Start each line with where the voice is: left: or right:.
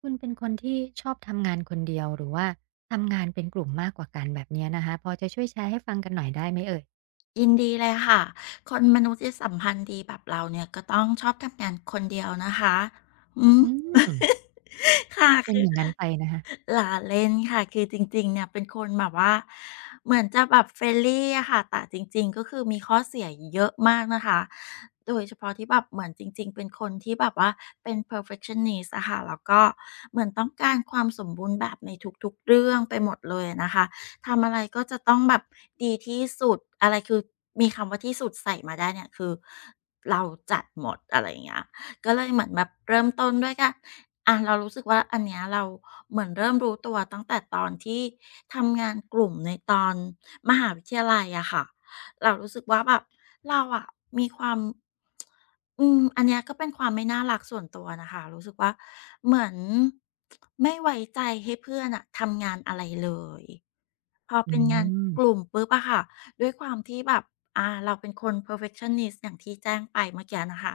right: คุณเป็นคนที่ชอบทำงานคนเดียวหรือว่าทำงานเป็นกลุ่มมากกว่ากันแบบเนี้ยนะคะพอจะช่วยแชร์ให้ฟังกันหน่อยได้ไหมเอ่ย
left: ยินดีเลยค่ะคนมนุษยสัมพันธ์ดีแบบเราเนี่ยก็ต้องชอบทำงานคนเดียวนะคะอืม
right: อืม
left: ค่ะ
right: เป็น
left: คือ
right: อย่างงั้นไปนะคะ
left: หลาเล่นค่ะคือจริงๆเนี่ยเป็นคนแบบว่าเหมือนจะแบบ friendly อะค่ะแต่จริงๆก็คือมีข้อเสียเยอะมากนะคะโดยเฉพาะที่แบบเหมือนจริงๆเป็นคนที่แบบว่าเป็น perfectionist อะค่ะแล้วก็เหมือนต้องการความสมบูรณ์แบบในทุกๆเรื่องไปหมดเลยอะนะคะทำอะไรก็จะต้องแบบดีที่สุดอะไรคือมีคำว่าที่สุดใส่มาได้เนี่ยคือเราจัดหมดอะไรอย่างเงี้ย ก็เลยเหมือนแบบเริ่มต้นด้วยการอะเรารู้สึกว่าอันเนี้ยเราเหมือนเริ่มรู้ตัวตั้งแต่ตอนที่ทำงานกลุ่มในตอนมหาวิทยาลัยอะค่ะ เรารู้สึกว่าแบบเราอะมีความอันเนี้ยก็เป็นความไม่น่ารักส่วนตัวนะคะ รู้สึกว่าเหมือนไม่ไว้ใจให้เพื่อนอะทำงานอะไรเลยพอ
right: อื
left: เป็นงาน
right: ม
left: กลุ่มปุ๊บอะค่ะด้วยความที่แบบเราเป็นคน perfectionist อย่างที่แจ้งไปเมื่อกี้นะคะ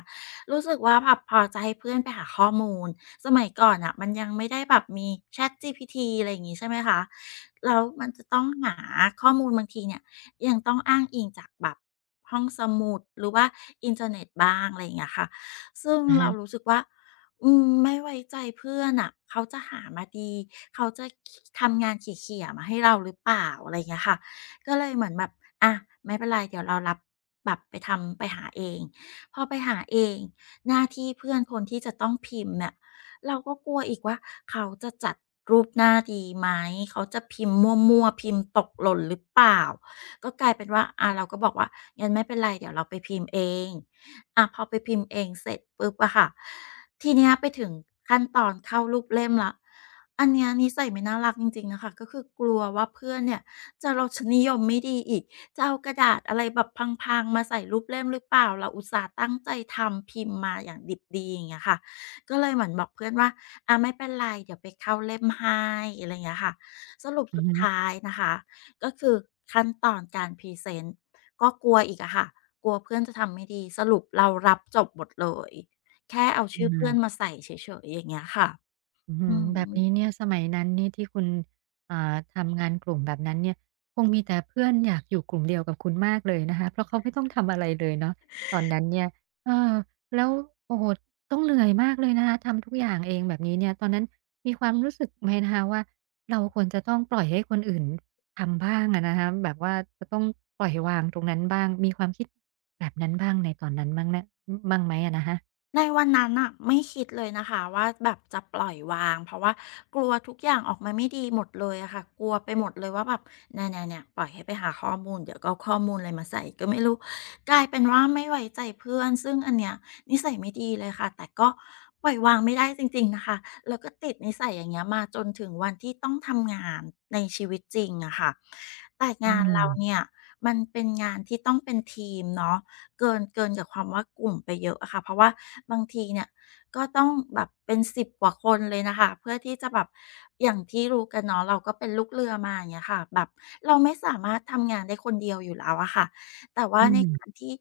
left: รู้สึกว่าแบบพอจะให้เพื่อนไปหาข้อมูลสมัยก่อนอ่ะมันยังไม่ได้แบบมี ChatGPT อะไรอย่างงี้ใช่ไหมคะแล้วมันจะต้องหาข้อมูลบางทีเนี่ยยังต้องอ้างอิงจากแบบห้องสมุดหรือว่าอินเทอร์เน็ตบ้างอะไรอย่างเงี้ยค่ะซึ่ง
right: อะ
left: เรา
right: ฮะ
left: รู้สึกว่าไม่ไว้ใจเพื่อนน่ะเขาจะหามาดีเขาจะขทำงานเขี่ยๆมาให้เราหรือเปล่าอะไรอย่างเงี้ยค่ะก็เลยเหมือนแบบอะไม่เป็นไรเดี๋ยวเรารับแบบไปทำไปหาเองพอไปหาเอง หน้าที่เพื่อนคนที่จะต้องพิมพ์เนี่ยเราก็กลัวอีกว่าเขาจะจัดรูปหน้าดีไหมเขาจะพิมพ์มั่วๆพิมพ์ตกหล่นหรือเปล่าก็กลายเป็นว่าเราก็บอกว่างั้นไม่เป็นไรเดี๋ยวเราไปพิมพ์เองพอไปพิมพ์เองเสร็จปุ๊บอะค่ะทีเนี้ยไปถึงขั้นตอนเข้ารูปเล่มแล้วอันเนี้ยนิสัยไม่น่ารักจริงๆนะคะก็คือกลัวว่าเพื่อนเนี่ยจะรสนิยมไม่ดีอีก จะเอากระดาษอะไรแบบพังๆมาใส่รูปเล่มหรือเปล่าเราอุตส่าห์ตั้งใจทำพิมพ์มาอย่างดิบดีอย่างเงี้ยค่ะก็เลยเหมือนบอกเพื่อนว่าไม่เป็นไรเดี๋ยวไปเข้าเล่มให้อะไรอย่างเงี้ยค่ะสรุป
right: อื
left: สุ
right: อ
left: ด
right: ฮึ
left: ท้ายนะคะก็คือขั้นตอนการพรีเซนต์ก็กลัวอีกอะค่ะกลัวเพื่อนจะทำไม่ดีสรุปเรารับจบหมดเลยแค่เอา
right: อ
left: ชื่อเพื่อนมา
right: า
left: ใส่เฉยๆอย่างเงี้ยค่ะ
right: อืฮื
left: อือ
right: แบบนี้
left: ฮึ
right: เนี่ยสมัยนั้นนี่ที่คุณทำงานกลุ่มแบบนั้นเนี่ยคงมีแต่เพื่อนอยากอยู่กลุ่มเดียวกับคุณมากเลยนะคะเพราะเขาไม่ต้องทำอะไรเลยเนาะตอนนั้นเนี่ยเออแล้วโอ้โหต้องเหนื่อยมากเลยนะคะทำทุกอย่างเองแบบนี้เนี่ยตอนนั้นมีความรู้สึกไหมนะคะว่าเราควรจะต้องปล่อยให้คนอื่นทำบ้างอะนะคะแบบว่าจะต้องปล่อยวางตรงนั้นบ้างมีความคิดแบบนั้นบ้างในตอนนั้นบ้างนะบ้างไหมอะนะคะ
left: ในวันนั้นน่ะไม่คิดเลยนะคะว่าแบบจะปล่อยวางเพราะว่ากลัวทุกอย่างออกมาไม่ดีหมดเลยอะค่ะกลัวไปหมดเลยว่าแบบเนี่ยปล่อยให้ไปหาข้อมูลเดี๋ยวก็เอาข้อมูลอะไรมาใส่ก็ไม่รู้กลายเป็นว่าไม่ไว้ใจเพื่อนซึ่งอันเนี้ยนิสัยไม่ดีเลยค่ะแต่ก็ปล่อยวางไม่ได้จริงๆนะคะแล้วก็ติดนิสัยอย่างเงี้ยมาจนถึงวันที่ต้องทำงานในชีวิตจริงอะค่ะแต่
right: อื
left: งานเราเนี่ย
right: ม
left: มันเป็นงานที่ต้องเป็นทีมเนาะ เกินจากความว่ากลุ่มไปเยอะอะค่ะเพราะว่าบางทีเนี่ยก็ต้องแบบเป็นสิบกว่าคนเลยนะคะเพื่อที่จะแบบอย่างที่รู้กันเนาะเราก็เป็นลูกเรือมาอย่างเงี้ยค่ะแบบเราไม่สามารถทำงานได้คนเดียวอยู่แล้วอะค่ะแต่ว่า
right: อื
left: ในการ
right: ม
left: ที่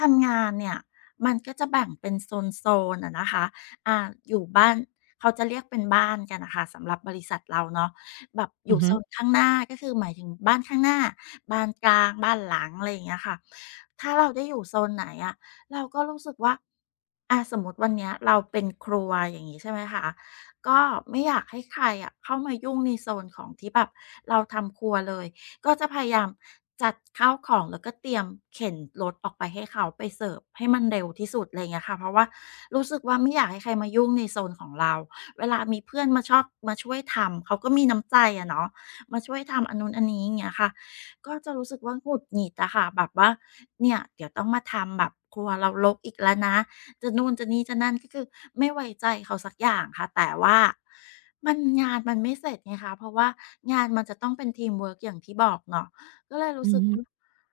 left: ทำงานเนี่ยมันก็จะแบ่งเป็นโซนโซนอะนะคะอ่าอยู่บ้านเขาจะเรียกเป็นบ้านกันนะคะสำหรับบริษัทเราเนาะ แบบอ
right: อื
left: ยู่โซ
right: ม
left: นข้างหน้าก็คือหมายถึงบ้านข้างหน้าบ้านกลางบ้านหลังอะไรอย่างเงี้ยค่ะถ้าเราได้อยู่โซนไหนอะเราก็รู้สึกว่าสมมุติวันเนี้ยเราเป็นครัวอย่างงี้ใช่ไหมคะก็ไม่อยากให้ใครอะเข้ามายุ่งในโซนของที่แบบเราทำครัวเลยก็จะพยายามจัดข้าวของแล้วก็เตรียมเข็นรถออกไปให้เขาไปเสิร์ฟให้มันเร็วที่สุดอะไรอย่างเงี้ยค่ะเพราะว่ารู้สึกว่าไม่อยากให้ใครมายุ่งในโซนของเรา เวลามีเพื่อนมาชอบมาช่วยทำเขาก็มีน้ำใจอะเนาะมาช่วยทำอันนู้นอันนี้อย่างเงี้ยค่ะก็จะรู้สึกว่าหงุดหงิดอะค่ะแบบว่าเนี่ยเดี๋ยวต้องมาทำแบบครัวเรารกอีกแล้วนะจะนู่นจะนี่จะนั่นก็คือไม่ไว้ใจเขาสักอย่างค่ะแต่ว่ามันงานมันไม่เสร็จไงคะเพราะว่างานมันจะต้องเป็นทีมเวิร์กอย่างที่บอกเนาะก็เลย
right: อื
left: รู้สึก
right: ม
left: ว่า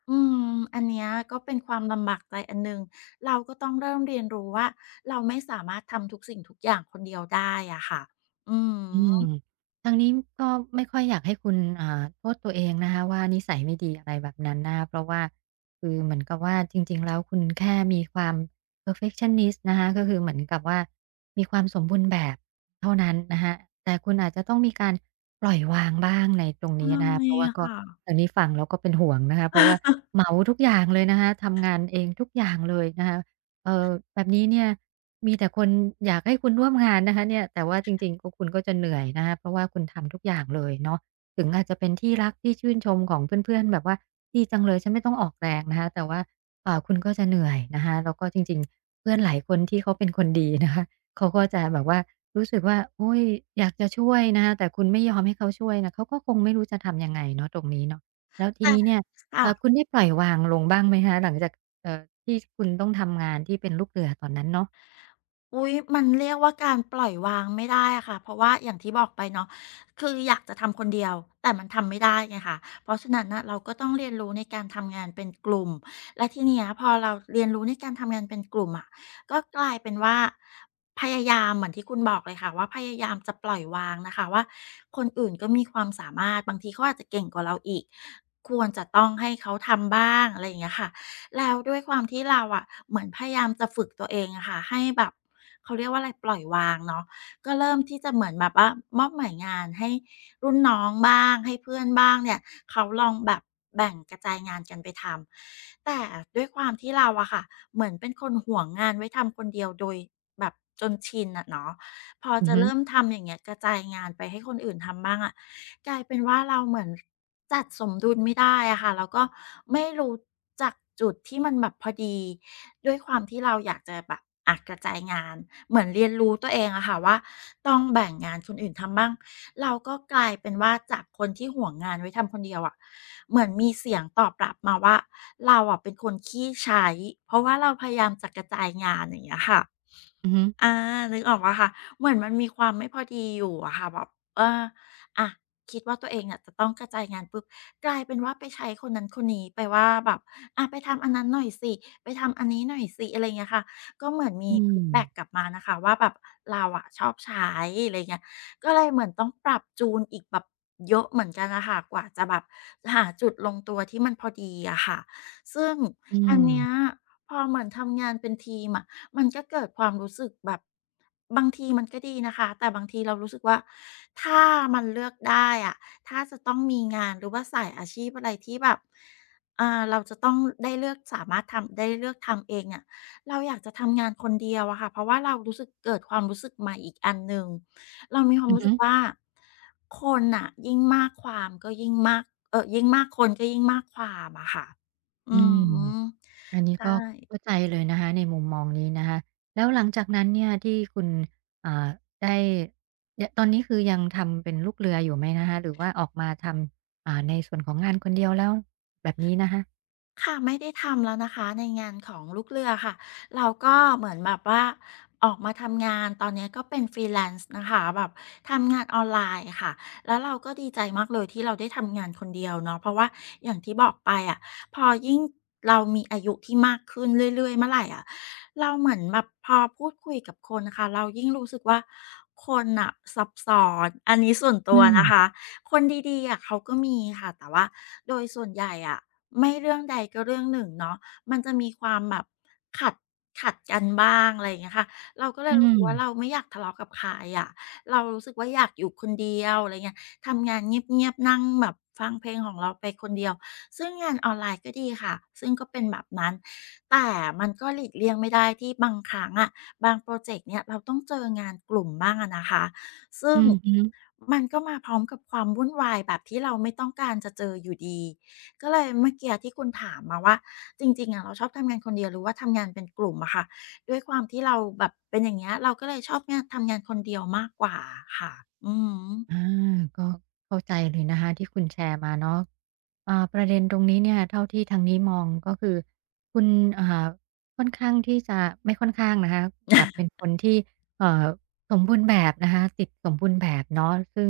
left: อืมอันเนี้ยก็เป็นความลำบากใจอันหนึ่ง เราก็ต้องเริ่มเรียนรู้ว่าเราไม่สามารถทำทุกสิ่งทุกอย่างคนเดียวได้อะค่ะ อือ
right: อืม
left: ฮึ
right: ทางนี้ก็ไม่ค่อยอยากให้คุณโทษตัวเองนะคะว่านิสัยไม่ดีอะไรแบบนั้นนะคะเพราะว่าคือเหมือนกับว่าจริงๆแล้วคุณแค่มีความ perfectionist นะคะก็คือเหมือนกับว่ามีความสมบูรณ์แบบเท่านั้นนะคะแต่คุณอาจจะต้องมีการปล่อยวางบ้างในตรง
left: ใช่
right: นี้นะคะเพราะว่าก็
left: ค่ะ
right: ทางนี้ฟังแล้วก็เป็นห่วงนะคะเพราะว่าเห มาทุกอย่างเลยนะคะทำงานเองทุกอย่างเลยนะคะ เอ่อแบบนี้เนี่ยมีแต่คนอยากให้คุณร่วมงานนะคะเนี่ยแต่ว่าจริงๆก็คุณก็จะเหนื่อยนะคะเพราะว่าคุณทำทุกอย่างเลยเนาะถึงอาจจะเป็นที่รักที่ชื่นชมของเพื่อนๆแบบว่าดีจังเลยฉันไม่ต้องออกแรงนะคะแต่ว่าคุณก็จะเหนื่อยนะคะแล้วก็จริงๆเพื่อนหลายคนที่เขาเป็นคนดีนะคะเขาก็จะแบบว่ารู้สึกว่าโอ๊ยอยากจะช่วยนะคะแต่คุณไม่ยอมให้เขาช่วยน่ะเขาก็คงไม่รู้จะทำยังไงเนาะตรงนี้เนาะแล้วที
left: แต่
right: นี้เนี่ย
left: ค่ะ
right: คุณได้ปล่อยวางลงบ้างไหมคะหลังจาก เอ่อที่คุณต้องทำงานที่เป็นลูกเรือตอนนั้นเนาะ
left: อุ๊ยมันเรียกว่าการปล่อยวางไม่ได้อะค่ะเพราะว่าอย่างที่บอกไปเนาะคืออยากจะทำคนเดียวแต่มันทำไม่ได้ไงคะเพราะฉะนั้นน่ะเราก็ต้องเรียนรู้ในการทำงานเป็นกลุ่มและทีเนี้ยพอเราเรียนรู้ในการทำงานเป็นกลุ่มอะก็กลายเป็นว่าพยายามเหมือนที่คุณบอกเลยค่ะว่าพยายามจะปล่อยวางนะคะว่าคนอื่นก็มีความสามารถบางทีเขาอาจจะเก่งกว่าเราอีกควรจะต้องให้เขาทำบ้างอะไรอย่างเงี้ยค่ะ แล้วด้วยความที่เราอะเหมือนพยายามจะฝึกตัวเองอะค่ะให้แบบเขาเรียกว่าอะไรปล่อยวางเนาะก็เริ่มที่จะเหมือนแบบว่ามอบหมายงานให้รุ่นน้องบ้างให้เพื่อนบ้างเนี่ยเขาลองแบบแบ่งกระจายงานกันไปทำแต่ด้วยความที่เราอะค่ะเหมือนเป็นคนหวงงานไว้ทำคนเดียวโดยแบบจนชินอะเนาะ พอ
right: อือ
left: จะ
right: ฮึ
left: เริ่มทำอย่างเงี้ยกระจายงานไปให้คนอื่นทำบ้างอะกลายเป็นว่าเราเหมือนจัดสมดุลไม่ได้อะค่ะแล้วก็ไม่รู้จักจุดที่มันแบบพอดีด้วยความที่เราอยากจะแบบอะกระจายงานเหมือนเรียนรู้ตัวเองอะค่ะว่าต้องแบ่งงานคนอื่นทำบ้างเราก็กลายเป็นว่าจากคนที่หวงงานไว้ทำคนเดียวอะเหมือนมีเสียงตอบรับมาว่าเราอะเป็นคนขี้ใช้เพราะว่าเราพยายามจะกระจายงานอย่างเงี้ยค่ะ
right: อือฮึ
left: อานึกออกแล้วค่ะเหมือนมันมีความไม่พอดีอยู่อะค่ะแบบเอออะคิดว่าตัวเองอะจะต้องกระจายงานปุ๊บกลายเป็นว่าไปใช้คนนั้นคนนี้ไปว่าแบบอะไปทำอันนั้นหน่อยสิไปทำอันนี้หน่อยสิอะไรอย่างเงี้ยค่ะก็เหมือนมี
right: อื
left: ฟี
right: ม
left: ดแบ็กกลับมานะคะว่าแบบเราอะชอบใช้อะไรอย่างเงี้ยก็เลยเหมือนต้องปรับจูนอีกแบบเยอะเหมือนกันอะค่ะกว่าจะแบบหาจุดลงตัวที่มันพอดีอะค่ะซึ่ง
right: อื
left: อัน
right: ม
left: เนี้ยพอเหมือนทำงานเป็นทีมอะ มันก็เกิดความรู้สึกแบบบางทีมันก็ดีนะคะแต่บางทีเรารู้สึกว่าถ้ามันเลือกได้อะถ้าจะต้องมีงานหรือว่าสายอาชีพอะไรที่แบบเราจะต้องได้เลือกสามารถทำได้เลือกทำเองเนี่ยเราอยากจะทำงานคนเดียวอะค่ะเพราะว่าเรารู้สึกเกิดความรู้สึกใหม่อีกอันหนึ่งเรามีความ
right: อือ
left: รู้สึ
right: ฮึ
left: กว่าคนน่ะยิ่งมากความก็ยิ่งมากยิ่งมากคนก็ยิ่งมากความอะค่ะ
right: อื
left: อือ
right: ม
left: ฮึ
right: อันนี้
left: ใช่
right: ก็เข้าใจเลยนะคะในมุมมองนี้นะคะแล้วหลังจากนั้นเนี่ยที่คุณอ่าได้ยตอนนี้คือยังทำเป็นลูกเรืออยู่ไหมนะคะหรือว่าออกมาทำในส่วนของงานคนเดียวแล้วแบบนี้นะคะ
left: ค่ะไม่ได้ทำแล้วนะคะในงานของลูกเรือค่ะเราก็เหมือนแบบว่าออกมาทำงานตอนเนี้ยก็เป็น Freelance นะคะแบบทำงานออนไลน์ค่ะแล้วเราก็ดีใจมากเลยที่เราได้ทำงานคนเดียวเนาะเพราะว่าอย่างที่บอกไปอะพอยิ่งเรามีอายุที่มากขึ้นเรื่อยๆเมื่อไหรอะเราเหมือนแบบพอพูดคุยกับคนน่ะค่ะเรายิ่งรู้สึกว่าคนน่ะซับซ้อนอันนี้ส่วนตั
right: อื
left: ว
right: ม
left: นะคะ คนดีๆอะเขาก็มีค่ะแต่ว่าโดยส่วนใหญ่อะไม่เรื่องใดก็เรื่องหนึ่งเนาะมันจะมีความแบบขัดขัดกันบ้างอะไรอย่างเงี้ยค่ะเราก็เล
right: อื
left: ยรู้สึกว่าเรา
right: ม
left: ไม่อยากทะเลาะกับใครอะเรารู้สึกว่าอยากอยู่คนเดียวอะไรเงี้ยทำงานเงียบๆนั่งแบบฟังเพลงของเราไปคนเดียวซึ่งงานออนไลน์ก็ดีค่ะซึ่งก็เป็นแบบนั้นแต่มันก็หลีกเลี่ยงไม่ได้ที่บางครั้งอะบางโปรเจกต์เนี่ยเราต้องเจองานกลุ่มบ้างอะนะคะซึ่
right: อื
left: ง
right: อฮึ
left: มันก็มาพร้อมกับความวุ่นวายแบบที่เราไม่ต้องการจะเจออยู่ดี ก็เลยเมื่อกี้ที่คุณถามมาว่าจริงๆอะเราชอบทำงานคนเดียวหรือว่าทำงานเป็นกลุ่มอะค่ะด้วยความที่เราแบบเป็นอย่างเงี้ยเราก็เลยชอบงานทำงานคนเดียวมากกว่าค่ะอือฮึ
right: อาก็เข้าใจเลยนะคะที่คุณแชร์มาเนาะประเด็นตรงนี้เนี่ยเท่าที่ทางนี้มองก็คือคุณอ่าค่อนข้างที่จะไม่ค่อนข้างนะคะกลับเป็นคนที่เอ่อสมบูรณ์แบบนะคะติดสมบูรณ์แบบเนาะซึ่ง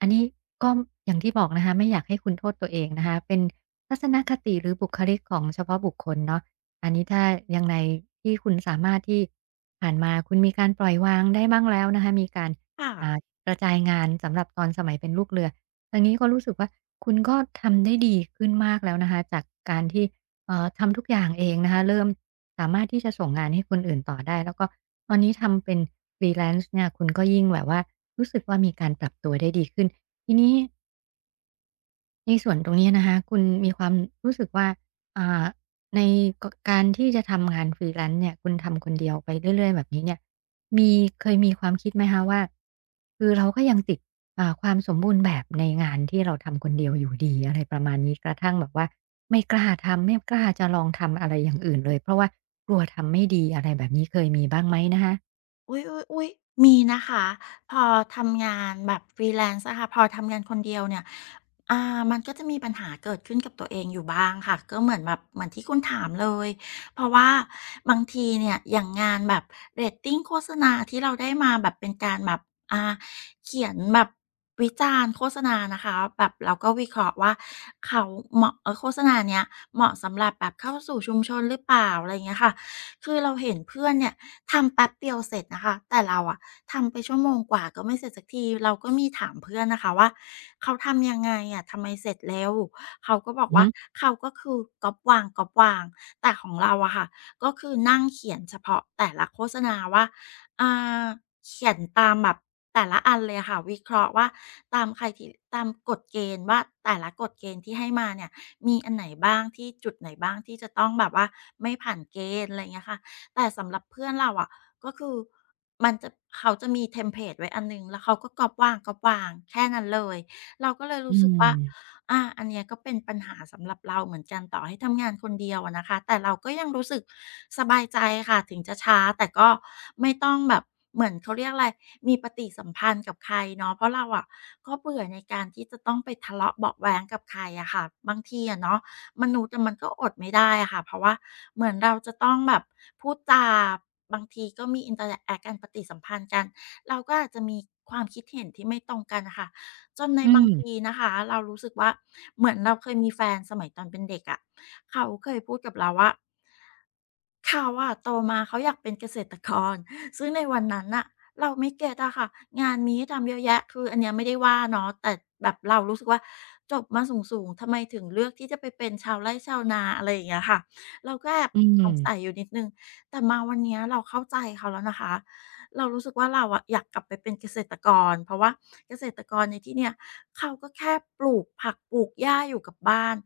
right: อันนี้ก็อย่างที่บอกนะคะไม่อยากให้คุณโทษตัวเองนะคะเป็นทัศนคติหรือบุคลิกของเฉพาะบุคคลเนาะอันนี้ถ้ายังไงที่คุณสามารถที่ผ่านมาคุณมีการปล่อยวางได้บ้างแล้วนะคะมีการ
left: ค่ะ
right: อ่ากระจายงานสำหรับตอนสมัยเป็นลูกเรือทางนี้ก็รู้สึกว่าคุณก็ทำได้ดีขึ้นมากแล้วนะคะจากการที่ทำทุกอย่างเองนะคะเริ่มสามารถที่จะส่งงานให้คนอื่นต่อได้แล้วก็ตอนนี้ทำเป็น Freelance เนี่ยคุณก็ยิ่งแบบว่ารู้สึกว่ามีการปรับตัวได้ดีขึ้นทีนี้ ในส่วนตรงนี้นะคะคุณมีความรู้สึกว่าอ่าในกการที่จะทำงาน freelance เนี่ยคุณทำคนเดียวไปเรื่อยๆแบบนี้เนี่ยมีเคยมีความคิดไหมคะว่าคือเราก็ยังติดความสมบูรณ์แบบในงานที่เราทำคนเดียวอยู่ดีอะไรประมาณนี้กระทั่งแบบว่าไม่กล้าทำไม่กล้าจะลองทำอะไรอย่างอื่นเลยเพราะว่ากลัวทำไม่ดีอะไรแบบนี้เคยมีบ้างไหมนะคะ
left: อุ๊ยๆยอุ๊ยมีนะคะพอทำงานแบบ freelance อะค่ะพอทำงานคนเดียวเนี่ยมันก็จะมีปัญหาเกิดขึ้นกับตัวเองอยู่บ้างค่ะก็เหมือนแบบเหมือนที่คุณถามเลยเพราะว่าบางทีเนี่ยอย่างงานแบบเรตติงโฆษณาที่เราได้มาแบบเป็นการแบบอ่าเขียนแบบวิจารณ์โฆษณานะคะแบบเราก็วิเคราะห์ว่าเขาเหมาะโฆษณาเนี้ยเหมาะสำหรับแบบเข้าสู่ชุมชนหรือเปล่าอะไรอย่างเงี้ยค่ะ คือเราเห็นเพื่อนเนี่ยทำแป๊บเดียวเสร็จนะคะแต่เราอะทำไปชั่วโมงกว่าก็ไม่เสร็จสักทีเราก็มีถามเพื่อนนะคะว่าเขาทำยังไงอะทำไมเสร็จเร็วเขาก็บอก
right: อือ
left: ว่า
right: ฮึ
left: เขาก็คือก๊อบวางก๊อบวางแต่ของเราอะค่ะก็คือนั่งเขียนเฉพาะแต่ละโฆษณาว่าอ่าเขียนตามแบบแต่ละอันเลยอะค่ะวิเคราะห์ว่าตามไคทีตามกฎเกณฑ์ว่าแต่ละกฎเกณฑ์ที่ให้มาเนี่ย มีอันไหนบ้างที่จุดไหนบ้างที่จะต้องแบบว่าไม่ผ่านเกณฑ์อะไรเงี้ยค่ะแต่สำหรับเพื่อนเราอ่ะก็คือมันจะเขาจะมีเทมเพลตไว้อันหนึ่งแล้วเขาก็ก๊อบวางกอปวางแค่นั้นเลยเราก็เลย
right: อื
left: รู้สึก
right: ม
left: ว่า อาอันเนี้ยก็เป็นปัญหาสำหรับเราเหมือนกันต่อให้ทำงานคนเดียวอะนะคะแต่เราก็ยังรู้สึกสบายใจค่ะถึงจะช้าแต่ก็ไม่ต้องแบบเหมือนเขาเรียกอะไรมีปฏิสัมพันธ์กับใครเนาะเพราะเราอะก็เบื่อในการที่จะต้องไปทะเลาะเบาะแว้งกับใครอะค่ะบางทีอะเนาะมนุษย์อะมันก็อดไม่ได้อะค่ะเพราะว่าเหมือนเราจะต้องแบบพูดจาบางทีก็มีอินเตอร์แอกกันปฏิสัมพันธ์กันเราก็อาจจะมีความคิดเห็นที่ไม่ตรงกันน่ะค่ะ จนใน
right: อื
left: บางที
right: ม
left: นะคะเรารู้สึกว่าเหมือนเราเคยมีแฟนสมัยตอนเป็นเด็กอะะเขาเคยพูดกับเราว่าเขาอะโตมาเขาอยากเป็นเกษตรกร ซึ่งในวันนั้นน่ะเราไม่เก็ตอะค่ะงานมีให้ทำเยอะแยะคืออันเนี้ยไม่ได้ว่าเนาะแต่แบบเรารู้สึกว่าจบมาสูงๆทำไมถึงเลือกที่จะไปเป็นชาวไร่ชาวนาอะไรอย่างเงี้ยค่ะเราก็แอบ
right: อื
left: ส
right: ม
left: งสัยอยู่นิดนึงแต่มาวันเนี้ยเราเข้าใจเขาแล้วนะคะ เรารู้สึกว่าเราอะอยากกลับไปเป็นเกษตรกรเพราะว่าเกษตรกรในที่เนี้ยเขาก็แค่ปลูกผักปลูกหญ้าอยู่กับบ้าน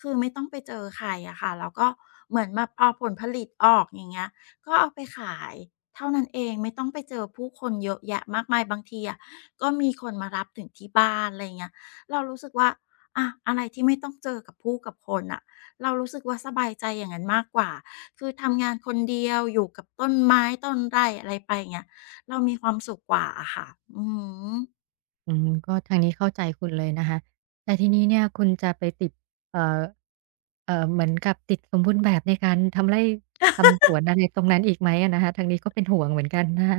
left: คือไม่ต้องไปเจอใครอะค่ะแล้วก็เหมือนมาพอผลผลิตออกอย่างเงี้ยก็เอาไปขายเท่านั้นเองไม่ต้องไปเจอผู้คนเยอะแยะมากมายบางทีอะก็มีคนมารับถึงที่บ้านอะไรเงี้ยเรารู้สึกว่าอะอะไรที่ไม่ต้องเจอกับผู้กับคนน่ะเรารู้สึกว่าสบายใจอย่างนั้นมากกว่าคือทำงานคนเดียวอยู่กับต้นไม้ต้นไร่อะไรไปอย่างเงี้ย เรามีความสุขกว่าอะค่ะอืม
right: อืมก็ทางนี้เข้าใจคุณเลยนะคะแต่ทีนี้เนี่ยคุณจะไปติดเอ่อเหมือนกับติดสมบูรณ์แบบในการทำไร่ทำสวนอะไรตรงนั้นอีกไหมอะนะคะทางนี้ก็เป็นห่วงเหมือนกันนะคะ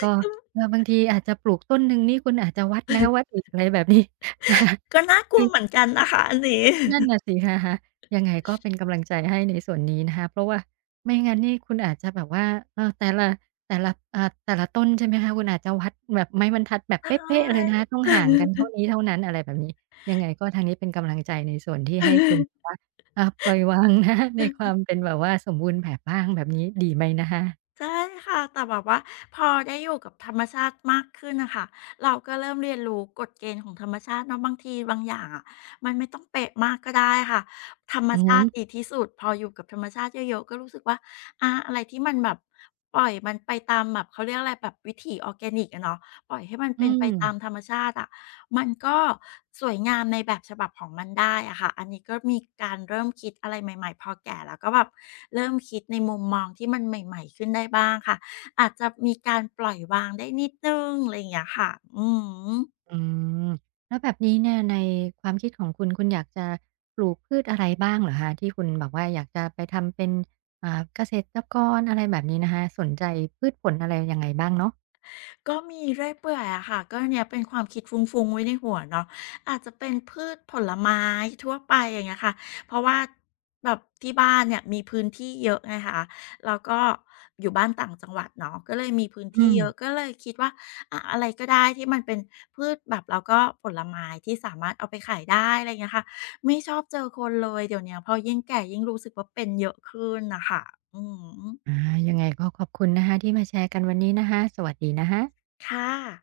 right: ก็เออบางทีอาจจะปลูกต้นหนึ่งนี่คุณอาจจะวัดแล้ววัดอีกอะไรแบบนี้นะคะ
left: ก็น่ากลัวเหมือนกันนะคะอันนี้
right: นั่นน่ะสิคะๆยังไงก็เป็นกำลังใจให้ในส่วนนี้นะคะเพราะว่าไม่งั้นนี่คุณอาจจะแบบว่าเออแต่ละแต่ละต้นใช่ไหมคะคุณอาจจะวัดแบบไม้บรรทัดแบบ
left: ใช
right: เป๊ะๆเลยนะ
left: ่
right: คะต้องห่างกันเท่านี้เท่านั้นอะไรแบบนี้ยังไงก็ทางนี้เป็นกำลังใจในส่วนที่ให้คุณแบบว่าปล่อยวางนะคะในความเป็นแบบว่าสมบูรณ์แบบบ้างแบบนี้ดีไหมนะคะ
left: ใช่ค่ะ แต่แบบว่าพอได้อยู่กับธรรมชาติมากขึ้นน่ะค่ะเราก็เริ่มเรียนรู้กฎเกณฑ์ของธรรมชาติเนาะบางทีบางอย่างอะมันไม่ต้องเป๊ะมากก็ได้ค่ะธรรม
right: อือฮึ
left: ชาติดีที่สุดพออยู่กับธรรมชาติเยอะๆก็รู้สึกว่าอาอะไรที่มันแบบปล่อยมันไปตามแบบเขาเรียกอะไรแบบวิถีออร์แกนิกอะเนาะปล่อยให้มัน
right: อื
left: เป็นไปตามธร
right: ม
left: รมชาติอะ มันก็สวยงามในแบบฉบับของมันได้อะค่ะ อันนี้ก็มีการเริ่มคิดอะไรใหม่ๆพอแก่แล้วก็แบบเริ่มคิดในมุมมองที่มันใหม่ๆขึ้นได้บ้างค่ะ อาจจะมีการปล่อยวางได้นิดหนึ่งอะไรอย่างเงี้ยค่ะอือฮึ
right: อืมแล้วแบบนี้เนี่ยในความคิดของคุณคุณอยากจะปลูกพืชอะไรบ้างเหรอคะที่คุณบอกว่าอยากจะไปทำเป็นเกษตรกรอะไรแบบนี้นะคะสนใจพืชผลอะไรยังไงบ้างเนาะ
left: ก็มีเรื่อยเปื่อยอะค่ะก็เนี่ยเป็นความคิดฟุ้งๆไว้ในหัวเนาะอาจจะเป็นพืชผลไม้ทั่วไปอย่างเงี้ยค่ะเพราะว่าแบบที่บ้านเนี่ยมีพื้นที่เยอะไงคะแล้วก็อยู่บ้านต่างจังหวัดเนาะก็เลยมีพื้น
right: อื
left: ที่
right: ม
left: เยอะก็เลยคิดว่าอะอะไรก็ได้ที่มันเป็นพืชแบบแล้วก็ผลไม้ที่สามารถเอาไปขายได้อะไรอย่างเงี้ยค่ะไม่ชอบเจอคนเลยเดี๋ยวเนี้ยพอยิ่งแก่ยิ่งรู้สึกว่าเป็นเยอะขึ้นนะคะอืม
right: อายังไงก็ขอบคุณนะคะที่มาแชร์กันวันนี้นะคะสวัสดีนะคะ
left: ค่ะ